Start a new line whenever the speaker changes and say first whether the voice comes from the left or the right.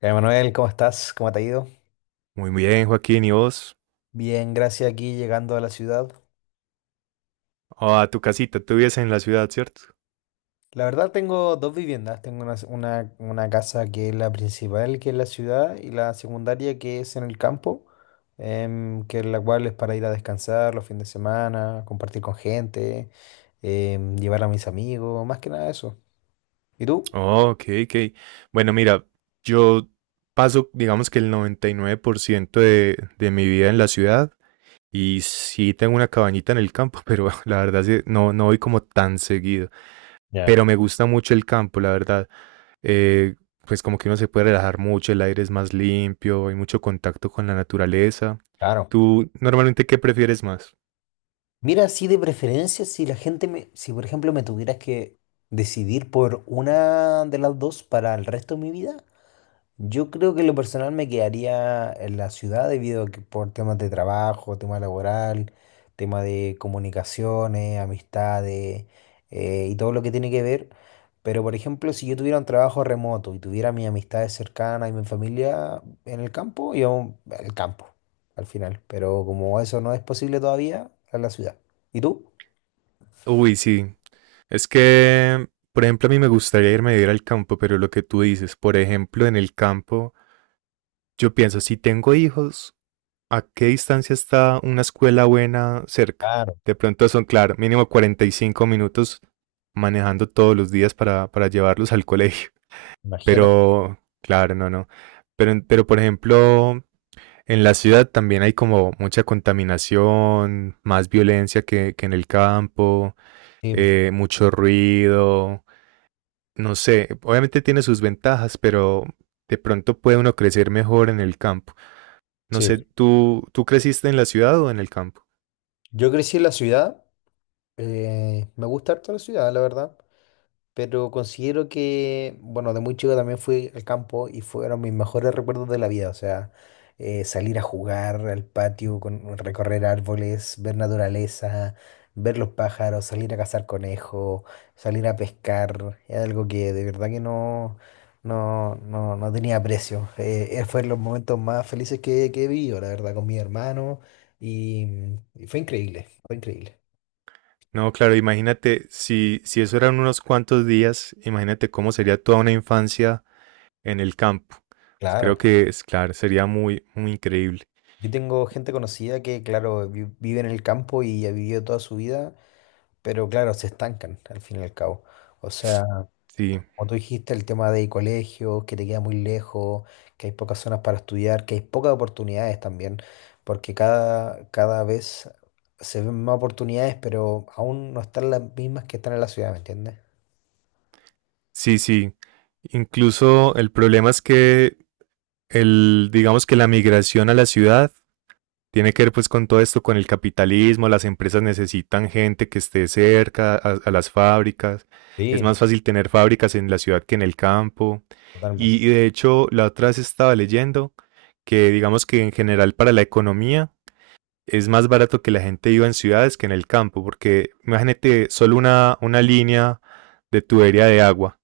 left: Ya, Manuel, ¿cómo estás? ¿Cómo te ha ido?
right: Muy bien, Joaquín, ¿y vos?
left: Bien, gracias, aquí llegando a la ciudad.
right: Oh, a tu casita, tú vives en la ciudad, ¿cierto?
left: La verdad, tengo dos viviendas. Tengo una casa que es la principal, que es la ciudad, y la secundaria que es en el campo, que es la cual es para ir a descansar los fines de semana, compartir con gente, llevar a mis amigos, más que nada eso. ¿Y tú?
right: Oh, ok, ok. Bueno, mira, yo paso, digamos que el 99% de, mi vida en la ciudad, y sí tengo una cabañita en el campo, pero la verdad sí, no, no voy como tan seguido.
left: Ya.
right: Pero me gusta mucho el campo, la verdad. Eh, pues como que uno se puede relajar mucho, el aire es más limpio, hay mucho contacto con la naturaleza.
left: Claro.
right: ¿Tú normalmente qué prefieres más?
left: Mira, así de preferencia, si la gente me, si por ejemplo me tuvieras que decidir por una de las dos para el resto de mi vida. Yo creo que en lo personal me quedaría en la ciudad debido a que por temas de trabajo, tema laboral, tema de comunicaciones, amistades, y todo lo que tiene que ver. Pero, por ejemplo, si yo tuviera un trabajo remoto y tuviera mis amistades cercanas y mi familia en el campo, yo al campo al final. Pero como eso no es posible todavía, a la ciudad. ¿Y tú?
right: Uy, sí. Es que, por ejemplo, a mí me gustaría irme a vivir al campo, pero lo que tú dices, por ejemplo, en el campo, yo pienso, si tengo hijos, ¿a qué distancia está una escuela buena cerca?
left: Claro,
right: De pronto son, claro, mínimo 45 minutos manejando todos los días para, llevarlos al colegio.
left: imagínate.
right: Pero, claro, no, no. Por ejemplo, en la ciudad también hay como mucha contaminación, más violencia que, en el campo,
left: Sí,
right: mucho ruido, no sé, obviamente tiene sus ventajas, pero de pronto puede uno crecer mejor en el campo. No sé,
left: sí.
right: ¿tú creciste en la ciudad o en el campo?
left: Yo crecí en la ciudad, me gusta harto la ciudad, la verdad. Pero considero que, bueno, de muy chico también fui al campo y fueron mis mejores recuerdos de la vida. O sea, salir a jugar al patio, con, recorrer árboles, ver naturaleza, ver los pájaros, salir a cazar conejos, salir a pescar. Es algo que de verdad que no tenía precio. Fue los momentos más felices que he vivido, la verdad, con mi hermano. Y, y fue increíble, fue increíble.
right: No, claro, imagínate, si, eso eran unos cuantos días, imagínate cómo sería toda una infancia en el campo. Pues
left: Claro.
right: creo que es claro, sería muy, muy increíble.
left: Yo tengo gente conocida que, claro, vive en el campo y ha vivido toda su vida, pero claro, se estancan al fin y al cabo. O sea,
right: Sí,
left: como tú dijiste, el tema de colegios, que te queda muy lejos, que hay pocas zonas para estudiar, que hay pocas oportunidades también, porque cada, cada vez se ven más oportunidades, pero aún no están las mismas que están en la ciudad, ¿me entiendes?
right: sí, sí. Incluso el problema es que el, digamos que la migración a la ciudad tiene que ver pues con todo esto, con el capitalismo, las empresas necesitan gente que esté cerca a, las fábricas, es
left: Sí,
right: más fácil tener fábricas en la ciudad que en el campo.
left: totalmente.
right: Y de hecho, la otra vez estaba leyendo que digamos que en general para la economía es más barato que la gente viva en ciudades que en el campo, porque imagínate solo una, línea de tubería de agua.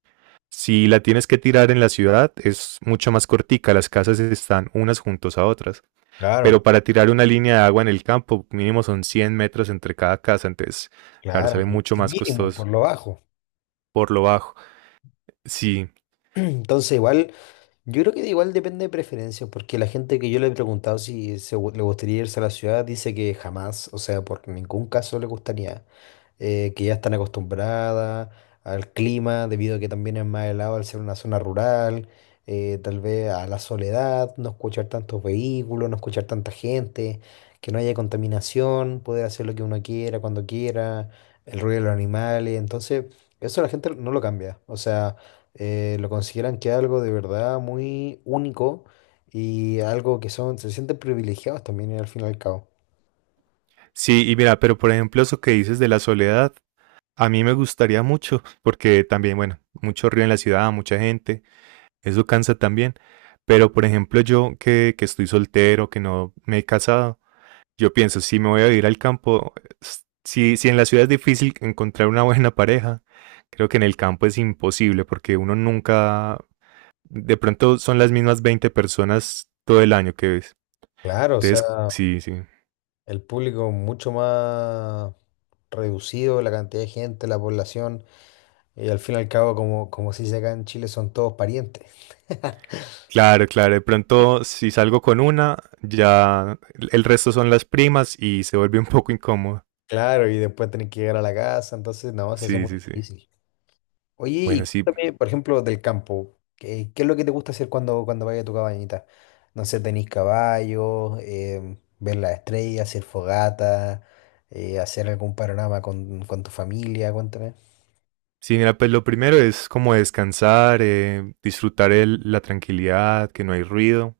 right: Si la tienes que tirar en la ciudad, es mucho más cortica, las casas están unas juntas a otras, pero
left: Claro,
right: para tirar una línea de agua en el campo mínimo son 100 metros entre cada casa. Entonces, claro,
left: claro,
right: sale
left: y,
right: mucho
left: y
right: más
left: mínimo, por
right: costoso
left: lo bajo.
right: por lo bajo. Sí,
left: Entonces, igual. Yo creo que igual depende de preferencias, porque la gente que yo le he preguntado si le gustaría irse a la ciudad dice que jamás, o sea, por ningún caso le gustaría, que ya están acostumbradas al clima, debido a que también es más helado al ser una zona rural, tal vez a la soledad, no escuchar tantos vehículos, no escuchar tanta gente, que no haya contaminación, poder hacer lo que uno quiera, cuando quiera, el ruido de los animales, entonces eso la gente no lo cambia, o sea, lo consideran que es algo de verdad muy único y algo que son, se sienten privilegiados también, al fin y al cabo.
right: sí, y mira, pero por ejemplo eso que dices de la soledad, a mí me gustaría mucho, porque también, bueno, mucho río en la ciudad, mucha gente, eso cansa también. Pero por ejemplo yo que, estoy soltero, que no me he casado, yo pienso, si me voy a ir al campo, si, en la ciudad es difícil encontrar una buena pareja, creo que en el campo es imposible, porque uno nunca, de pronto son las mismas 20 personas todo el año que ves.
left: Claro, o
right: Entonces,
left: sea,
right: sí, sí.
left: el público mucho más reducido, la cantidad de gente, la población, y al fin y al cabo, como, como se dice acá en Chile, son todos parientes.
right: Claro, claro. De pronto, si salgo con una, ya el resto son las primas y se vuelve un poco incómodo.
left: Claro, y después tenés que llegar a la casa, entonces no, se hace
right: Sí,
left: muy
right: sí, sí.
left: difícil. Oye, y
right: Bueno, sí.
left: cuéntame, por ejemplo, del campo. ¿Qué es lo que te gusta hacer cuando, cuando vayas a tu cabañita? No sé, tenéis caballos, ver las estrellas, hacer fogata, hacer algún panorama con tu familia, cuéntame.
right: Sí, mira, pues lo primero es como descansar, disfrutar el- la tranquilidad, que no hay ruido.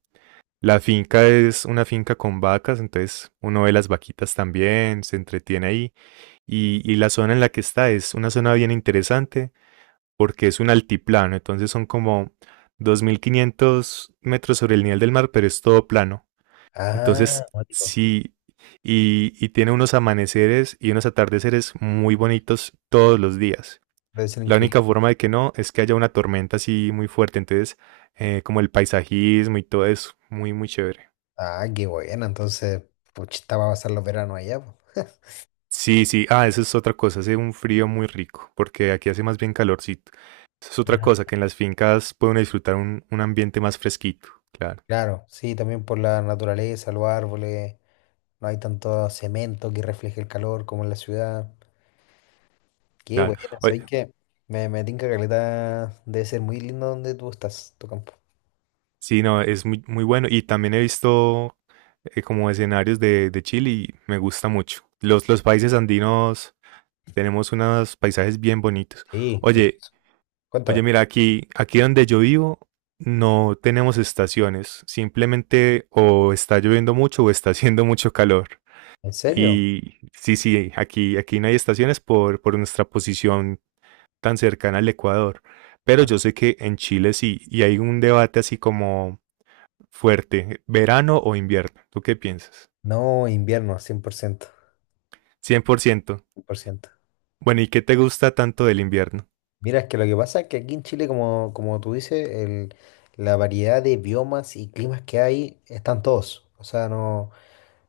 right: La finca es una finca con vacas, entonces uno ve las vaquitas también, se entretiene ahí. Y la zona en la que está es una zona bien interesante, porque es un altiplano, entonces son como 2.500 metros sobre el nivel del mar, pero es todo plano. Entonces,
left: Ah, cuático.
right: sí, y tiene unos amaneceres y unos atardeceres muy bonitos todos los días.
left: Debe ser
right: La única
left: increíble.
right: forma de que no es que haya una tormenta así muy fuerte. Entonces, como el paisajismo y todo eso, muy, muy chévere.
left: Ah, qué bueno, entonces, pues estaba a pasar los veranos allá, pues.
right: Sí, sí, ah, eso es otra cosa, hace un frío muy rico, porque aquí hace más bien calorcito. Eso es otra
left: Ajá.
right: cosa, que en las fincas pueden disfrutar un ambiente más fresquito, claro.
left: Claro, sí, también por la naturaleza, los árboles, no hay tanto cemento que refleje el calor como en la ciudad. Qué
right: Claro.
left: bueno,
right: Oye,
left: sabes que me tinca caleta. Debe ser muy lindo donde tú estás, tu campo.
right: sí, no, es muy, muy bueno. Y también he visto como escenarios de, Chile y me gusta mucho. Los países andinos tenemos unos paisajes bien bonitos.
left: Sí,
right: Oye,
left: precioso.
right: oye,
left: Cuéntame.
right: mira, aquí, donde yo vivo no tenemos estaciones. Simplemente o está lloviendo mucho o está haciendo mucho calor.
left: ¿En serio?
right: Y sí, sí, aquí, no hay estaciones por, nuestra posición tan cercana al Ecuador. Pero
left: Ah,
right: yo sé que en Chile sí, y hay un debate así como fuerte, verano o invierno. ¿Tú qué piensas?
left: no, invierno, 100%,
right: 100%.
left: 100%.
right: Bueno, ¿y qué te gusta tanto del invierno?
left: Mira, es que lo que pasa es que aquí en Chile, como, como tú dices, la variedad de biomas y climas que hay están todos. O sea, no.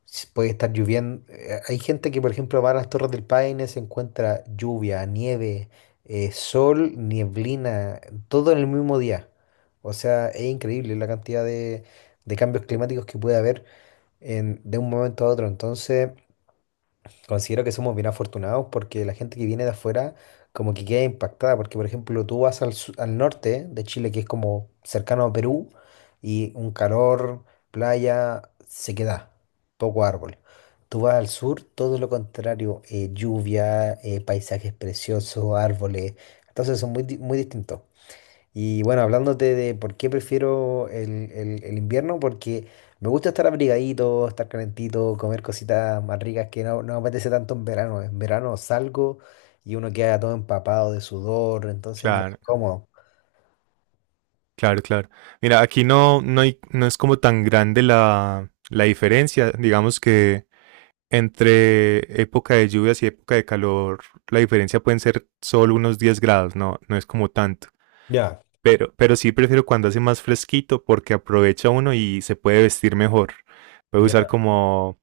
left: Puede estar lloviendo. Hay gente que, por ejemplo, va a las Torres del Paine, se encuentra lluvia, nieve, sol, nieblina, todo en el mismo día. O sea, es increíble la cantidad de cambios climáticos que puede haber de un momento a otro. Entonces, considero que somos bien afortunados porque la gente que viene de afuera como que queda impactada, porque por ejemplo tú vas al, al norte de Chile, que es como cercano a Perú, y un calor, playa, sequedad, poco árbol. Tú vas al sur, todo lo contrario, lluvia, paisajes preciosos, árboles, entonces son muy, muy distintos. Y bueno, hablándote de por qué prefiero el invierno, porque me gusta estar abrigadito, estar calentito, comer cositas más ricas que no me apetece tanto en verano. En verano salgo y uno queda todo empapado de sudor, entonces es más
right: Claro,
left: incómodo.
right: claro, claro. Mira, aquí no, no, hay- no es como tan grande la, la diferencia. Digamos que entre época de lluvias y época de calor, la diferencia pueden ser solo unos 10 grados, no, no es como tanto.
left: Ya,
right: Pero sí prefiero cuando hace más fresquito porque aprovecha uno y se puede vestir mejor. Puede usar
left: ya.
right: como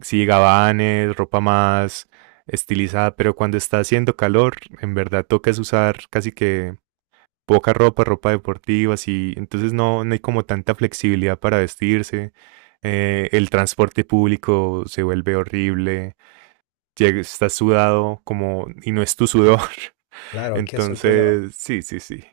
right: sí, gabanes, ropa más estilizada, pero cuando está haciendo calor, en verdad toca es usar casi que poca ropa, ropa deportiva, así, entonces no, no hay como tanta flexibilidad para vestirse. El transporte público se vuelve horrible, llega- estás sudado como y no es tu sudor.
left: Claro, es que eso es el problema.
right: Entonces, sí, sí, sí,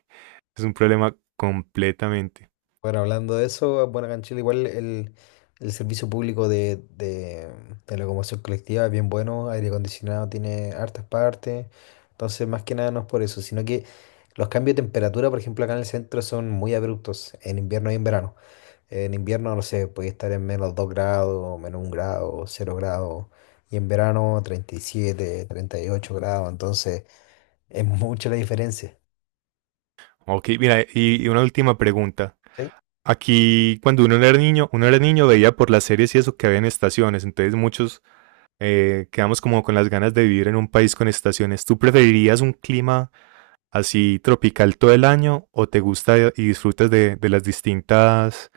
right: es un problema completamente.
left: Bueno, hablando de eso, bueno, acá en Chile igual el servicio público de locomoción colectiva es bien bueno, aire acondicionado tiene hartas partes, entonces más que nada no es por eso, sino que los cambios de temperatura, por ejemplo, acá en el centro son muy abruptos, en invierno y en verano. En invierno, no sé, puede estar en -2 grados, -1 grado, 0 grados, y en verano 30 37 38 grados, entonces es mucha la diferencia.
right: Ok, mira, y una última pregunta.
left: ¿Sí?
right: Aquí, cuando uno era niño, veía por las series y eso que había en estaciones. Entonces muchos quedamos como con las ganas de vivir en un país con estaciones. ¿Tú preferirías un clima así tropical todo el año o te gusta y disfrutas de, las distintas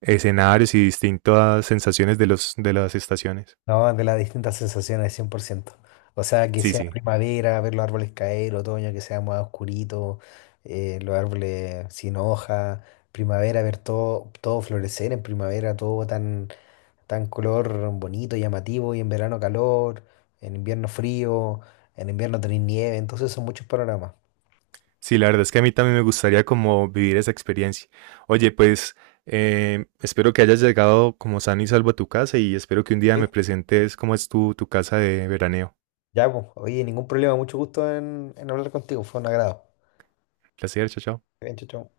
right: escenarios y distintas sensaciones de, los, de las estaciones?
left: No, de las distintas sensaciones, 100%. O sea, que
right: Sí,
left: sea
right: sí.
left: primavera, ver los árboles caer, otoño, que sea más oscurito, los árboles sin hoja, primavera, ver todo, todo florecer en primavera, todo tan, tan color bonito, llamativo, y en verano calor, en invierno frío, en invierno tener nieve, entonces son muchos panoramas.
right: Sí, la verdad es que a mí también me gustaría como vivir esa experiencia. Oye, pues espero que hayas llegado como sano y salvo a tu casa y espero que un día
left: Sí,
right: me presentes cómo es tu, tu casa de veraneo.
left: ya, pues, oye, ningún problema, mucho gusto en hablar contigo, fue un agrado.
right: Placer, chao, chao.
left: Bien, chau, chau.